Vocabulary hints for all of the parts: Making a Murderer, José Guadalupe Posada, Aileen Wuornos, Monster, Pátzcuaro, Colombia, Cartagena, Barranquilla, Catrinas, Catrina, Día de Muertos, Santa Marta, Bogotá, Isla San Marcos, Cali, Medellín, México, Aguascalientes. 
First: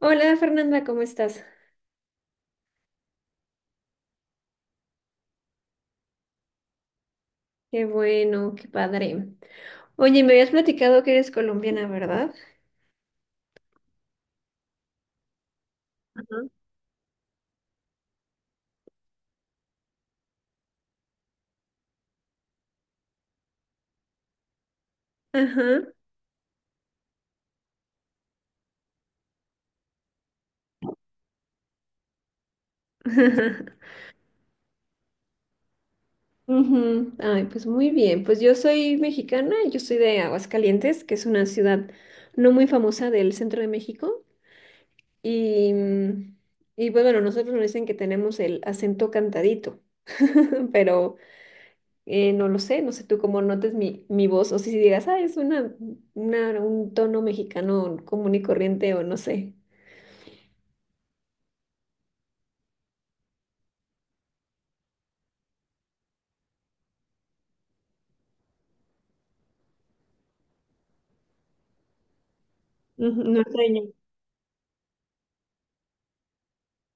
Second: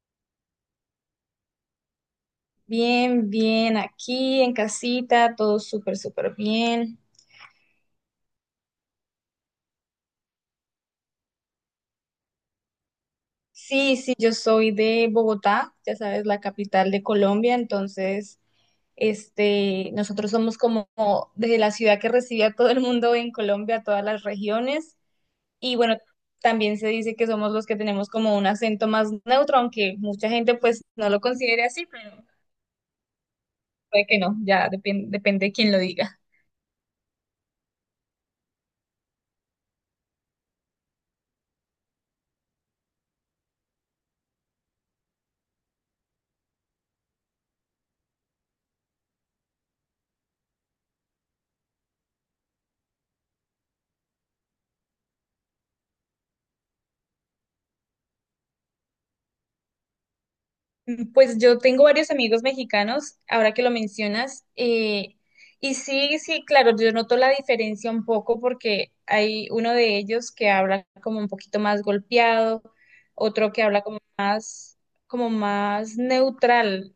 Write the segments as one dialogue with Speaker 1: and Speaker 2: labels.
Speaker 1: Hola Fernanda, ¿cómo estás?
Speaker 2: Bien, bien, aquí en casita, todo súper, súper bien.
Speaker 1: Qué bueno, qué padre. Oye, me habías platicado que eres colombiana, ¿verdad?
Speaker 2: Sí, sí, yo soy de Bogotá, ya sabes, la
Speaker 1: Ajá.
Speaker 2: capital de Colombia, entonces, nosotros somos como desde la ciudad que recibe a todo el mundo en Colombia, todas las regiones, y
Speaker 1: Ajá.
Speaker 2: bueno, también se dice que somos los que tenemos como un acento más neutro, aunque mucha gente pues no lo considere así, pero puede que no, ya depende de quién lo diga.
Speaker 1: Ujú. Ay, pues muy bien. Pues yo soy mexicana, yo soy de Aguascalientes, que es una ciudad no muy famosa del centro de México. Y, mm, y pues bueno, nosotros nos dicen que tenemos el acento cantadito, pero no lo sé, no sé tú cómo notes mi voz o si digas, ah, es un tono mexicano común y corriente o no sé.
Speaker 2: Mm, pues yo tengo varios amigos mexicanos, ahora que lo mencionas, y sí, sí, claro, yo noto la diferencia un poco porque hay uno de ellos que habla como un poquito más golpeado,
Speaker 1: Ujú,
Speaker 2: otro que
Speaker 1: norteño.
Speaker 2: habla como más neutral,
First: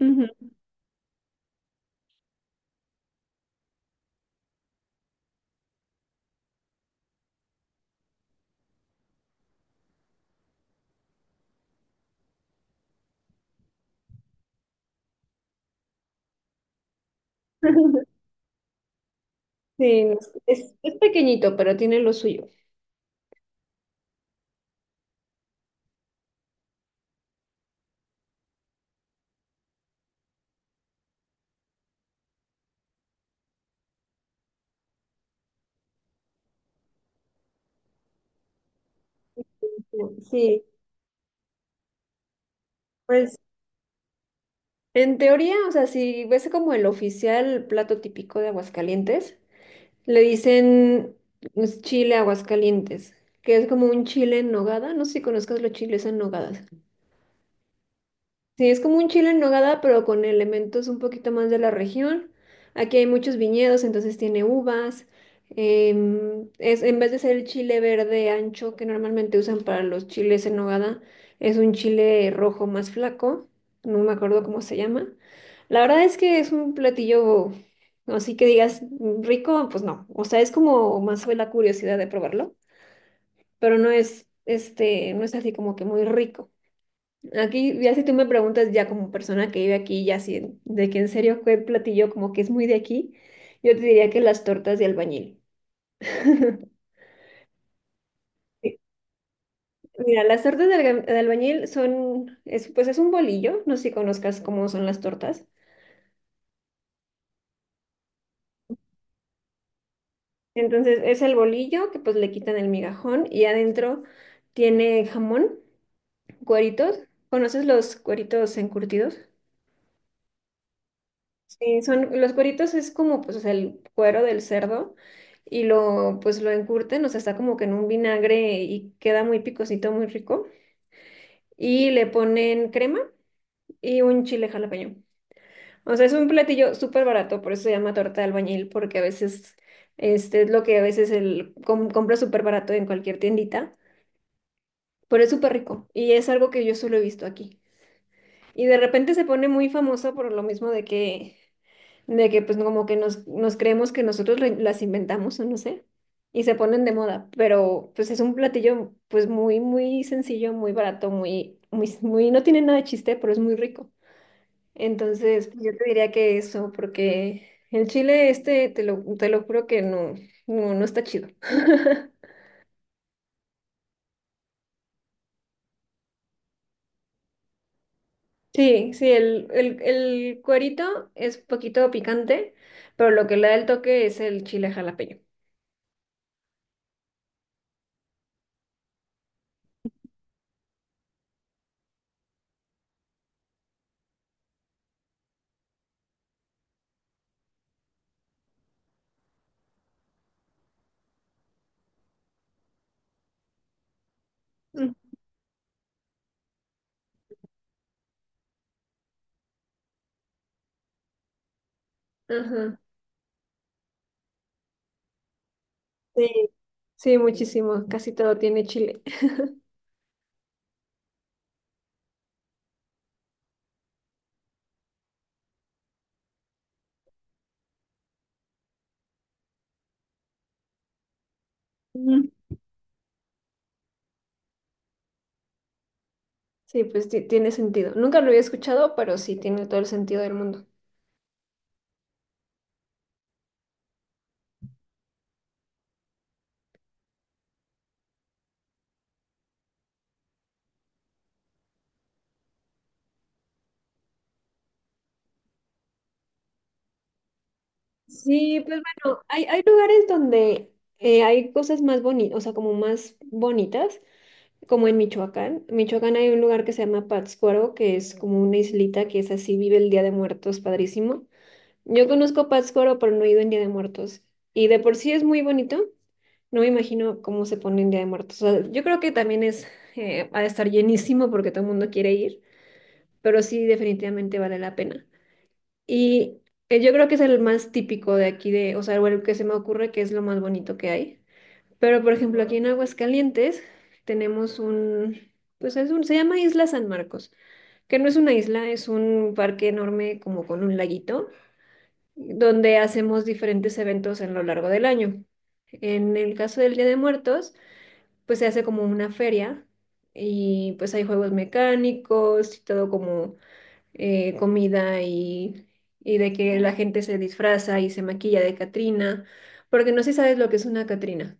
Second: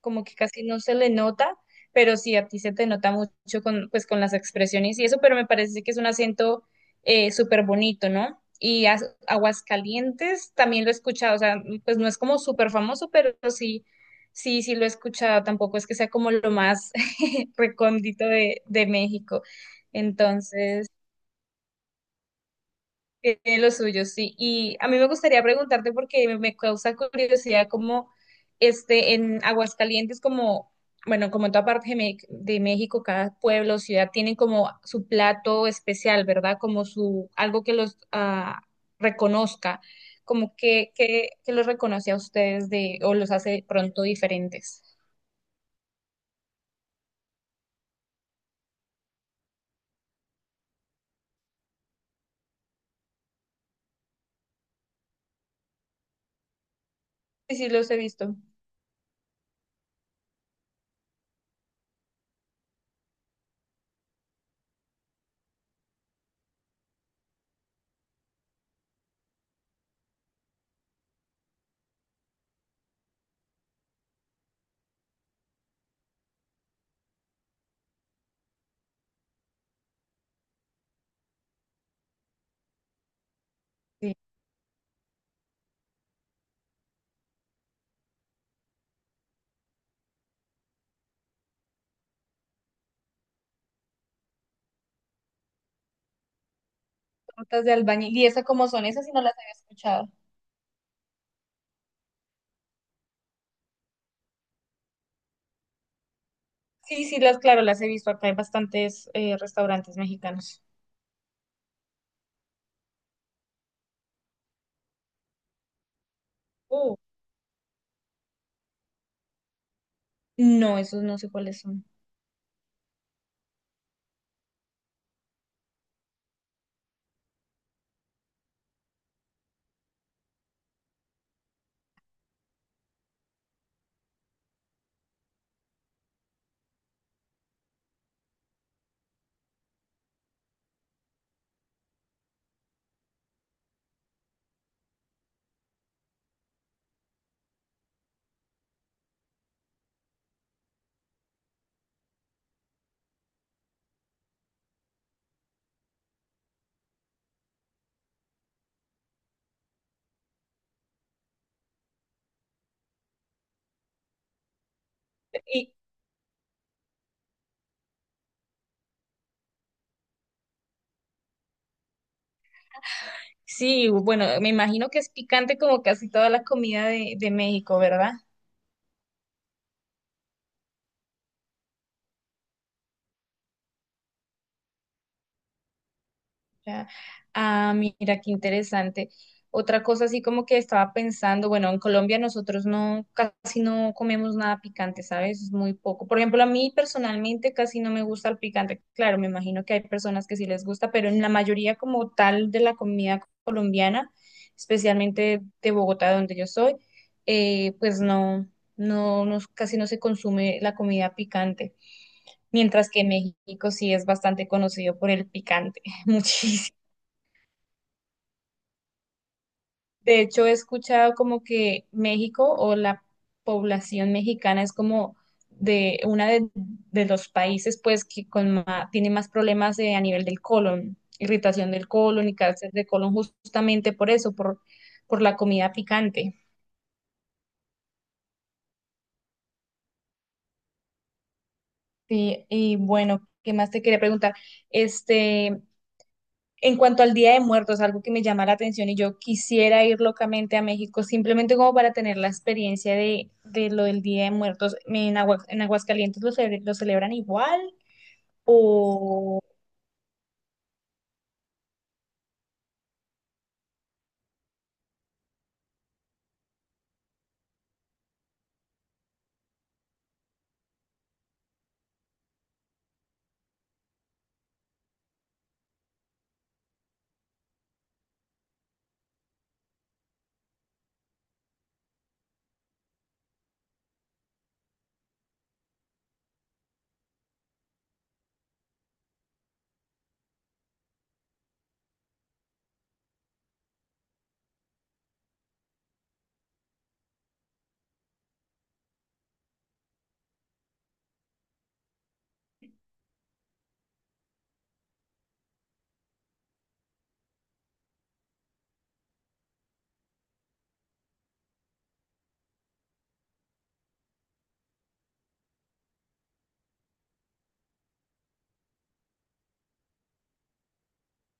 Speaker 2: como que
Speaker 1: Ujú.
Speaker 2: casi no se le nota, pero sí a ti se te nota mucho con, pues, con las expresiones y eso, pero me parece que es un acento súper bonito, ¿no? Y Aguascalientes también lo he escuchado, o sea, pues no es como súper famoso, pero sí, sí, sí lo he escuchado, tampoco es que sea como lo más recóndito de México.
Speaker 1: Sí, no,
Speaker 2: Entonces,
Speaker 1: es pequeñito, pero tiene lo suyo.
Speaker 2: tiene lo suyo, sí. Y a mí me gustaría preguntarte porque me causa curiosidad cómo en Aguascalientes, como, bueno, como en toda parte de de México, cada pueblo o ciudad tienen como su plato especial, ¿verdad? Como su, algo que los reconozca, como
Speaker 1: Sí,
Speaker 2: que los reconoce a ustedes de, o los
Speaker 1: pues
Speaker 2: hace pronto diferentes.
Speaker 1: en teoría, o sea, si ves como el oficial plato típico de Aguascalientes, le dicen pues, chile Aguascalientes, que es como un chile en nogada. No sé si conozcas los chiles en nogada.
Speaker 2: Sí, sí, los he visto.
Speaker 1: Sí, es como un chile en nogada, pero con elementos un poquito más de la región. Aquí hay muchos viñedos, entonces tiene uvas. En vez de ser el chile verde ancho que normalmente usan para los chiles en nogada, es un chile rojo más flaco. No me acuerdo cómo se llama. La verdad es que es un platillo, así que digas "Mm, rico, pues no. O sea, es como más fue la curiosidad de probarlo, pero no
Speaker 2: Sí.
Speaker 1: es, este, no es así como que muy rico. Aquí, ya si tú me preguntas ya como persona que vive aquí, ya si de que en serio fue platillo como que es muy de aquí, yo te diría que las tortas de albañil.
Speaker 2: Tortas de albañil. ¿Y esas cómo
Speaker 1: Sí,
Speaker 2: son? Esas sí no las había escuchado.
Speaker 1: mira, las tortas de albañil pues es un bolillo, no sé si conozcas cómo son las tortas.
Speaker 2: Sí, sí, las, claro, las he visto acá en bastantes restaurantes mexicanos.
Speaker 1: Entonces es el bolillo que pues le quitan el migajón y adentro tiene jamón,
Speaker 2: Uh,
Speaker 1: cueritos. ¿Conoces los cueritos encurtidos?
Speaker 2: no, esos no sé cuáles
Speaker 1: Sí,
Speaker 2: son.
Speaker 1: los cueritos es como, pues, o sea, el cuero del cerdo y pues, lo encurten, o sea, está como que en un vinagre y queda muy picosito, muy rico. Y le ponen crema y un chile jalapeño. O sea, es un platillo súper barato, por eso se llama torta de albañil, porque a veces, es lo que a veces el compra súper barato en cualquier tiendita, pero es súper rico y es algo que yo solo he visto aquí. Y de repente se pone muy famosa por lo mismo de que pues como que nos creemos que nosotros las inventamos o no sé, y se ponen de moda, pero pues es un platillo pues muy, muy sencillo, muy barato, muy, muy, muy, no tiene nada de chiste, pero es muy rico. Entonces, pues,
Speaker 2: Y
Speaker 1: yo te diría que eso, porque el chile este, te lo juro que no, no, no está chido.
Speaker 2: sí, bueno, me imagino que es picante como casi toda la comida de México, ¿verdad?
Speaker 1: Sí, sí, el cuerito es poquito picante, pero lo que le da el toque es el chile jalapeño.
Speaker 2: Ya. Ah, mira, qué interesante. Otra cosa así como que estaba pensando, bueno, en Colombia nosotros no, casi no comemos nada picante, ¿sabes? Es muy poco. Por ejemplo, a mí personalmente casi no me gusta el picante. Claro, me imagino que hay personas que sí les gusta, pero en la mayoría como tal de la comida colombiana,
Speaker 1: Mm.
Speaker 2: especialmente de Bogotá, donde yo soy, pues no, no, no, casi no se consume la comida picante.
Speaker 1: Ajá.
Speaker 2: Mientras que México sí es bastante conocido por el picante,
Speaker 1: Sí,
Speaker 2: muchísimo.
Speaker 1: sí, muchísimo. Casi todo tiene chile.
Speaker 2: De hecho, he escuchado como que México o la población mexicana es como de una de los países pues que con tiene más problemas a nivel del colon, irritación del
Speaker 1: Mm.
Speaker 2: colon y cáncer de colon justamente por eso, por la comida picante.
Speaker 1: Sí, pues tiene sentido. Nunca lo había escuchado, pero sí tiene todo el sentido del mundo.
Speaker 2: Sí, y bueno, ¿qué más te quería preguntar? Este, en cuanto al Día de Muertos, algo que me llama la atención y yo quisiera ir locamente a México, simplemente como para tener la experiencia de lo del Día de Muertos. ¿En en Aguascalientes lo, lo celebran igual?
Speaker 1: Sí, pues bueno, hay lugares donde hay cosas más bonitas, o sea, como más bonitas, como en Michoacán. En Michoacán hay un lugar que se llama Pátzcuaro, que es como una islita que es así, vive el Día de Muertos, padrísimo. Yo conozco Pátzcuaro, pero no he ido en Día de Muertos. Y de por sí es muy bonito. No me imagino cómo se pone en Día de Muertos. O sea, yo creo que también ha de estar llenísimo porque todo el mundo quiere ir, pero sí, definitivamente vale la pena. Y yo creo que es el más típico de aquí, de, o sea, o el que se me ocurre que es lo más bonito que hay. Pero, por ejemplo, aquí en Aguascalientes tenemos un, pues es un, se llama Isla San Marcos, que no es una isla, es un parque enorme como con un laguito donde hacemos diferentes eventos en lo largo del año. En el caso del Día de Muertos, pues se hace como una feria y pues hay juegos mecánicos y todo como comida y de que la gente se disfraza y se maquilla de Catrina, porque no sé si sabes lo que es una Catrina.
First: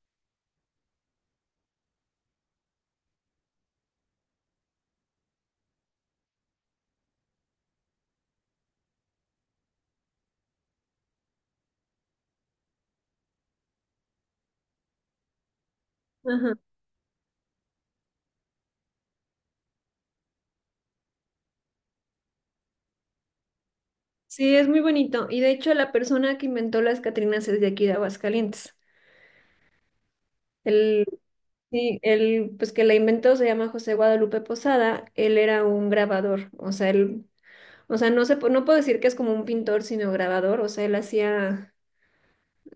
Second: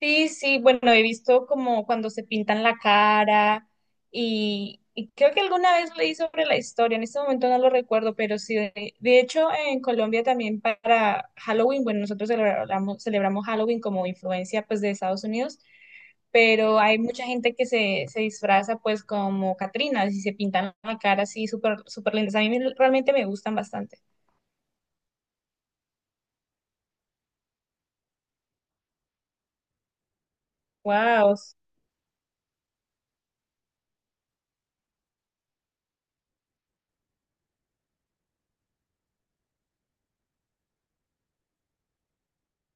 Speaker 2: Sí, sí, bueno, he visto como cuando se pintan la cara y creo que alguna vez leí sobre la historia, en este momento no lo recuerdo, pero sí, de hecho en Colombia también para Halloween, bueno, nosotros celebramos, celebramos Halloween como influencia pues de Estados Unidos,
Speaker 1: Ajá.
Speaker 2: pero hay mucha gente que se disfraza pues como Catrinas y se pintan la cara así súper, súper lindas. A mí realmente me gustan bastante.
Speaker 1: Sí, es muy bonito. Y de hecho la persona que inventó las Catrinas es de aquí de Aguascalientes. Él
Speaker 2: Wow.
Speaker 1: Sí, el pues que la inventó se llama José Guadalupe Posada, él era un grabador, o sea, o sea, no puedo decir que es como un pintor, sino grabador, o sea, él hacía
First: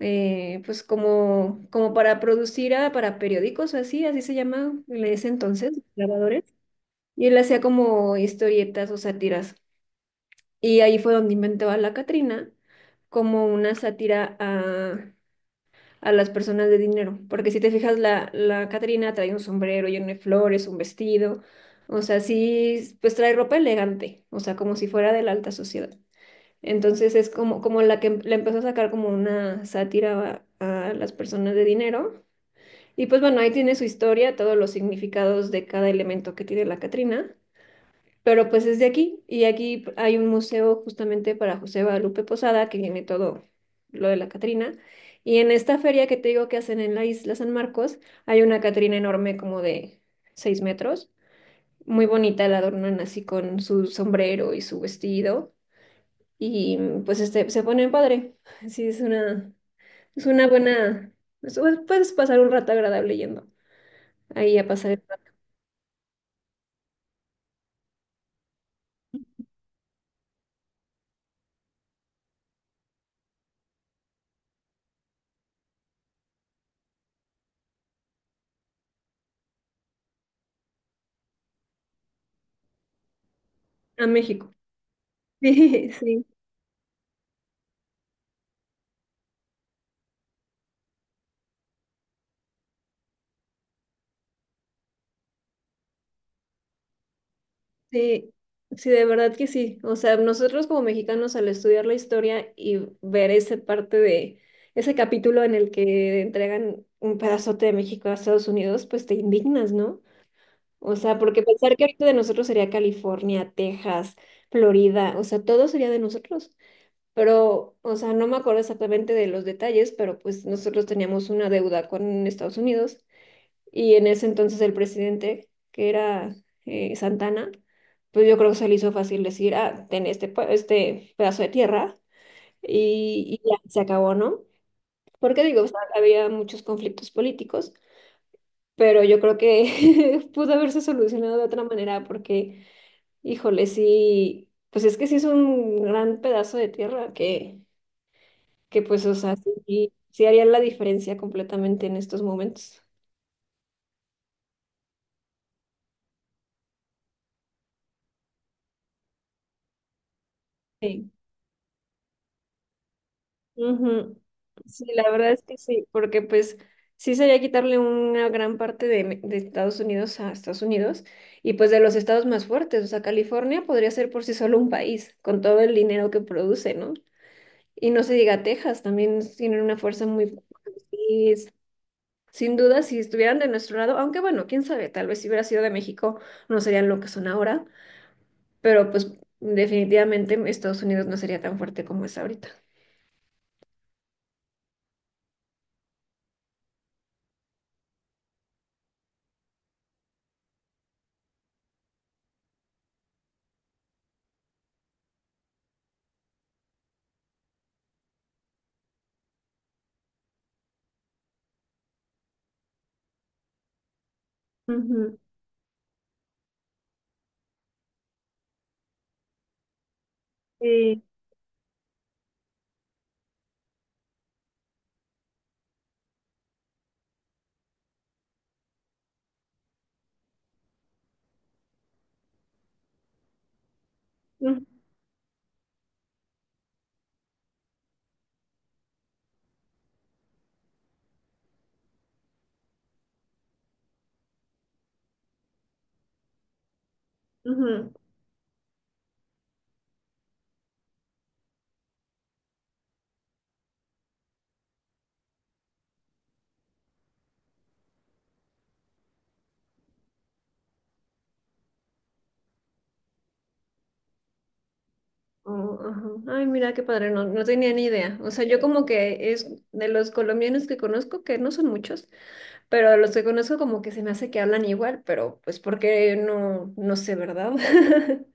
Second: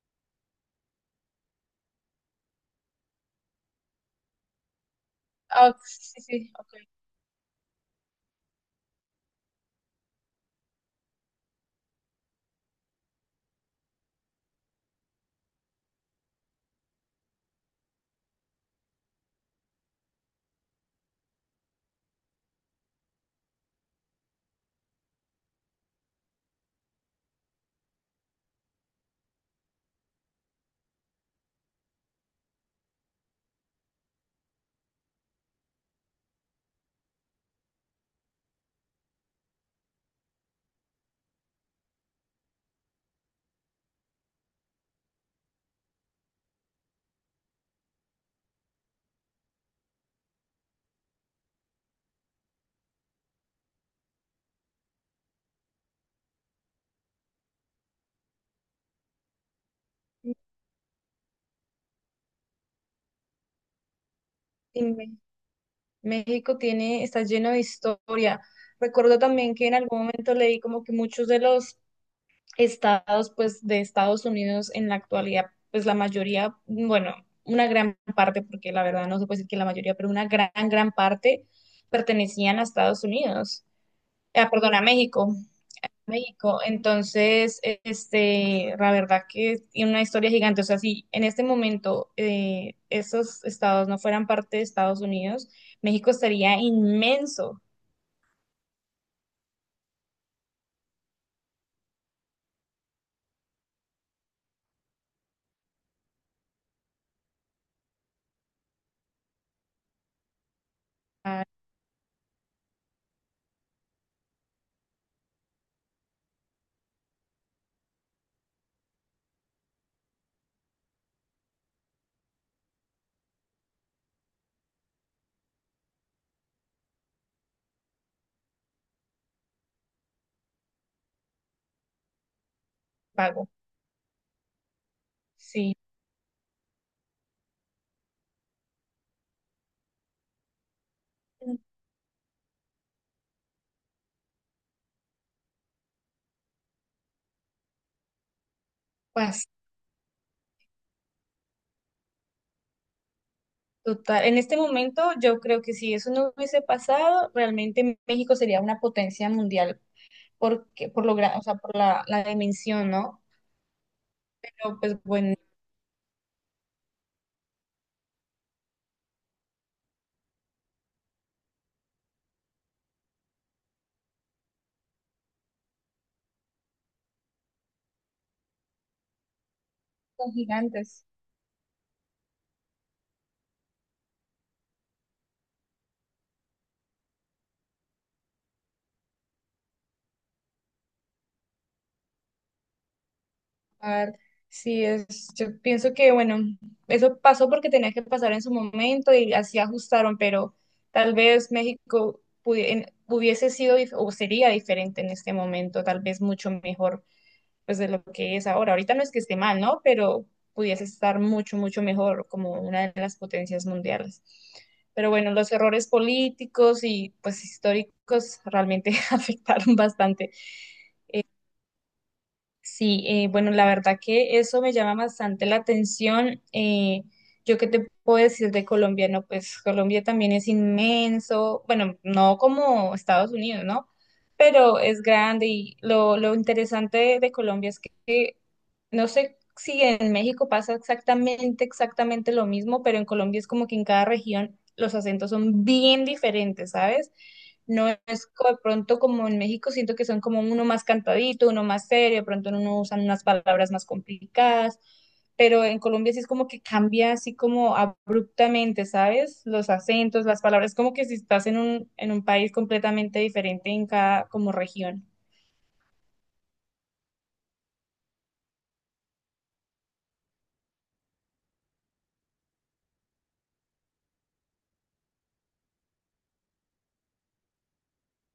Speaker 1: pues como para producir para periódicos o así, así se llama en ese entonces,
Speaker 2: Sí,
Speaker 1: grabadores,
Speaker 2: sí, ok.
Speaker 1: y él hacía como historietas o sátiras, y ahí fue donde inventó a la Catrina como una sátira a las personas de dinero, porque si te fijas, la Catrina trae un sombrero lleno de flores, un vestido, o sea, sí, pues trae ropa elegante, o sea, como si fuera de la alta sociedad. Entonces es como la que le empezó a sacar como una sátira a las personas de dinero. Y pues bueno, ahí tiene su historia, todos los significados de cada elemento que tiene la Catrina. Pero pues es de aquí y aquí hay un museo justamente para José Guadalupe Posada que tiene todo lo de la Catrina. Y en esta feria que te digo que hacen en la isla San Marcos, hay una Catrina enorme como de 6 metros. Muy bonita, la adornan así con su sombrero y su vestido. Y pues se ponen padre. Sí, es una buena... es- Puedes pasar un rato agradable yendo ahí a pasar el
Speaker 2: Dime.
Speaker 1: rato
Speaker 2: México tiene, está lleno de historia. Recuerdo también que en algún momento leí como que muchos de los estados, pues, de Estados Unidos en la actualidad, pues la mayoría, bueno, una gran parte, porque la verdad no se puede decir que la mayoría, pero una gran, gran parte pertenecían a Estados Unidos.
Speaker 1: a
Speaker 2: Ah,
Speaker 1: México.
Speaker 2: perdón, a México.
Speaker 1: Sí,
Speaker 2: México. Entonces, este, la verdad que tiene una historia gigante. O sea, si en este momento esos estados no fueran parte de Estados Unidos, México estaría inmenso
Speaker 1: Sí, sí, de verdad que sí. O sea, nosotros como mexicanos al estudiar la historia y ver ese parte de ese capítulo en el que entregan un pedazote de México a Estados Unidos, pues te indignas, ¿no? O sea, porque
Speaker 2: a
Speaker 1: pensar que ahorita de nosotros sería California, Texas, Florida, o sea, todo sería de nosotros. Pero, o sea, no me acuerdo exactamente de los detalles, pero pues nosotros teníamos una deuda con Estados Unidos y en ese entonces el presidente, que era Santana, pues yo creo que se le hizo fácil decir, ah, ten este pedazo de tierra y,
Speaker 2: pago.
Speaker 1: y ya se acabó, ¿no? Porque digo, o
Speaker 2: Sí,
Speaker 1: sea, había muchos conflictos políticos, pero yo creo que pudo haberse solucionado de otra manera porque, híjole, sí, pues es que sí es un gran pedazo de tierra que pues, o sea,
Speaker 2: pues
Speaker 1: sí, sí haría la diferencia completamente en estos momentos.
Speaker 2: total. En este momento, yo creo que si eso no hubiese pasado, realmente México sería una potencia mundial porque, por
Speaker 1: Sí.
Speaker 2: lo, o sea, por la, la dimensión, ¿no?
Speaker 1: Ujú.
Speaker 2: Pero
Speaker 1: Sí,
Speaker 2: pues
Speaker 1: la verdad
Speaker 2: bueno,
Speaker 1: es que sí, porque pues sí sería quitarle una gran parte de Estados Unidos a Estados Unidos y pues de los estados más fuertes, o sea, California podría ser por sí solo un país con todo el dinero que produce, ¿no? Y no se diga Texas, también tienen una fuerza muy
Speaker 2: son
Speaker 1: fuerte.
Speaker 2: gigantes.
Speaker 1: Sin duda, si estuvieran de nuestro lado, aunque bueno, quién sabe, tal vez si hubiera sido de México no serían lo que son ahora, pero pues definitivamente Estados Unidos no sería tan fuerte como es ahorita.
Speaker 2: Ah, sí, es, yo pienso que, bueno, eso pasó porque tenía que pasar en su momento y así ajustaron, pero tal vez México hubiese sido o sería diferente en este momento, tal vez mucho mejor pues de lo que es ahora. Ahorita no es que esté mal, ¿no? Pero pudiese estar mucho, mucho mejor como una de las potencias mundiales. Pero
Speaker 1: Ujú.
Speaker 2: bueno, los errores políticos y pues históricos realmente afectaron bastante.
Speaker 1: Sí.
Speaker 2: Sí, bueno, la verdad que eso me llama bastante la atención. Yo qué te puedo decir de Colombia, no, pues Colombia también es inmenso, bueno, no como Estados Unidos, ¿no? Pero es grande y lo interesante de Colombia es que no sé si en México pasa exactamente, exactamente lo mismo, pero en Colombia es como que en cada región los acentos son bien diferentes, ¿sabes? No
Speaker 1: Ujú.
Speaker 2: es de pronto como en México, siento que son como uno más cantadito, uno más serio, de pronto no usan unas palabras más complicadas, pero en Colombia sí es como que cambia así como abruptamente, ¿sabes? Los acentos, las palabras, como que si estás en un país completamente diferente en cada como región.
Speaker 1: Oh, ajá. Ay, mira qué padre, no, no tenía ni idea. O sea, yo como que es de los colombianos que conozco, que no son muchos, pero de los que conozco como que se me hace que hablan igual, pero pues porque no, no sé, ¿verdad?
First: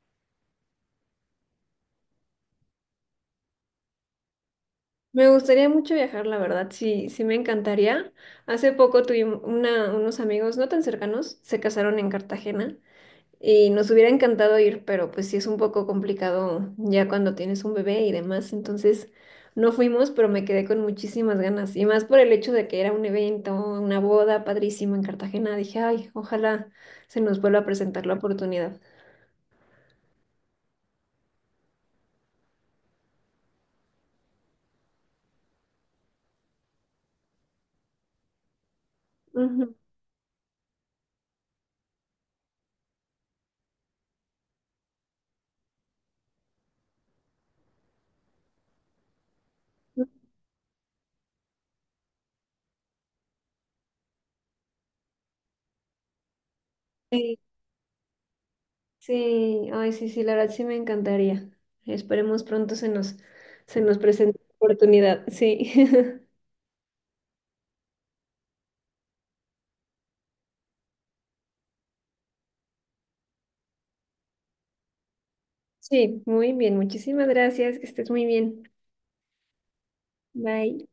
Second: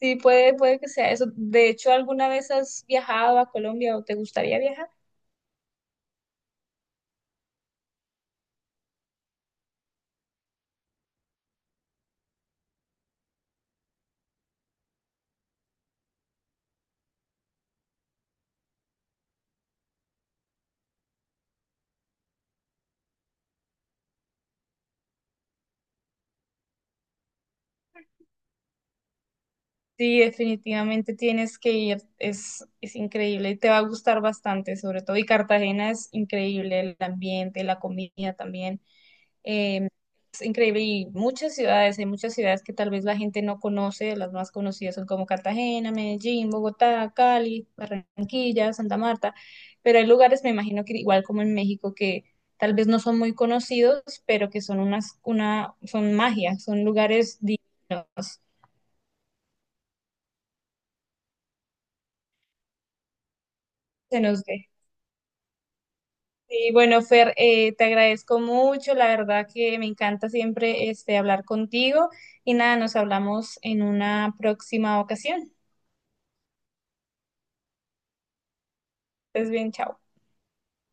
Speaker 2: Sí, puede, puede que sea eso. De hecho, ¿alguna vez has viajado a Colombia o te gustaría viajar?
Speaker 1: Me gustaría mucho viajar, la verdad, sí, sí me encantaría. Hace poco tuvimos unos amigos no tan cercanos, se casaron en Cartagena. Y nos hubiera encantado ir, pero pues sí es un poco complicado ya cuando tienes un bebé y demás. Entonces no fuimos, pero me quedé con muchísimas ganas. Y más por el hecho de que era un evento, una boda padrísima en Cartagena. Dije, ay, ojalá se nos vuelva a presentar la oportunidad.
Speaker 2: Sí, definitivamente tienes que ir, es increíble y te va a gustar bastante, sobre todo. Y Cartagena es increíble, el ambiente, la comida también.
Speaker 1: Ujú.
Speaker 2: eh, es increíble y muchas ciudades, hay muchas ciudades que tal vez la gente no conoce, las más conocidas son como Cartagena, Medellín, Bogotá, Cali, Barranquilla, Santa Marta, pero hay lugares, me imagino que igual como en México, que tal vez no son muy conocidos, pero que son unas, una, son magia, son lugares
Speaker 1: Sí,
Speaker 2: divinos,
Speaker 1: sí, ay, sí, sí, la verdad sí me encantaría. Esperemos pronto se nos
Speaker 2: se
Speaker 1: presente
Speaker 2: nos
Speaker 1: la
Speaker 2: ve.
Speaker 1: oportunidad. Sí.
Speaker 2: Sí, bueno, Fer, te agradezco mucho, la verdad que me encanta siempre este, hablar contigo y nada, nos hablamos en una próxima ocasión.
Speaker 1: Sí, muy bien. Muchísimas gracias. Que estés muy bien.
Speaker 2: Estés bien, chao.
Speaker 1: Bye.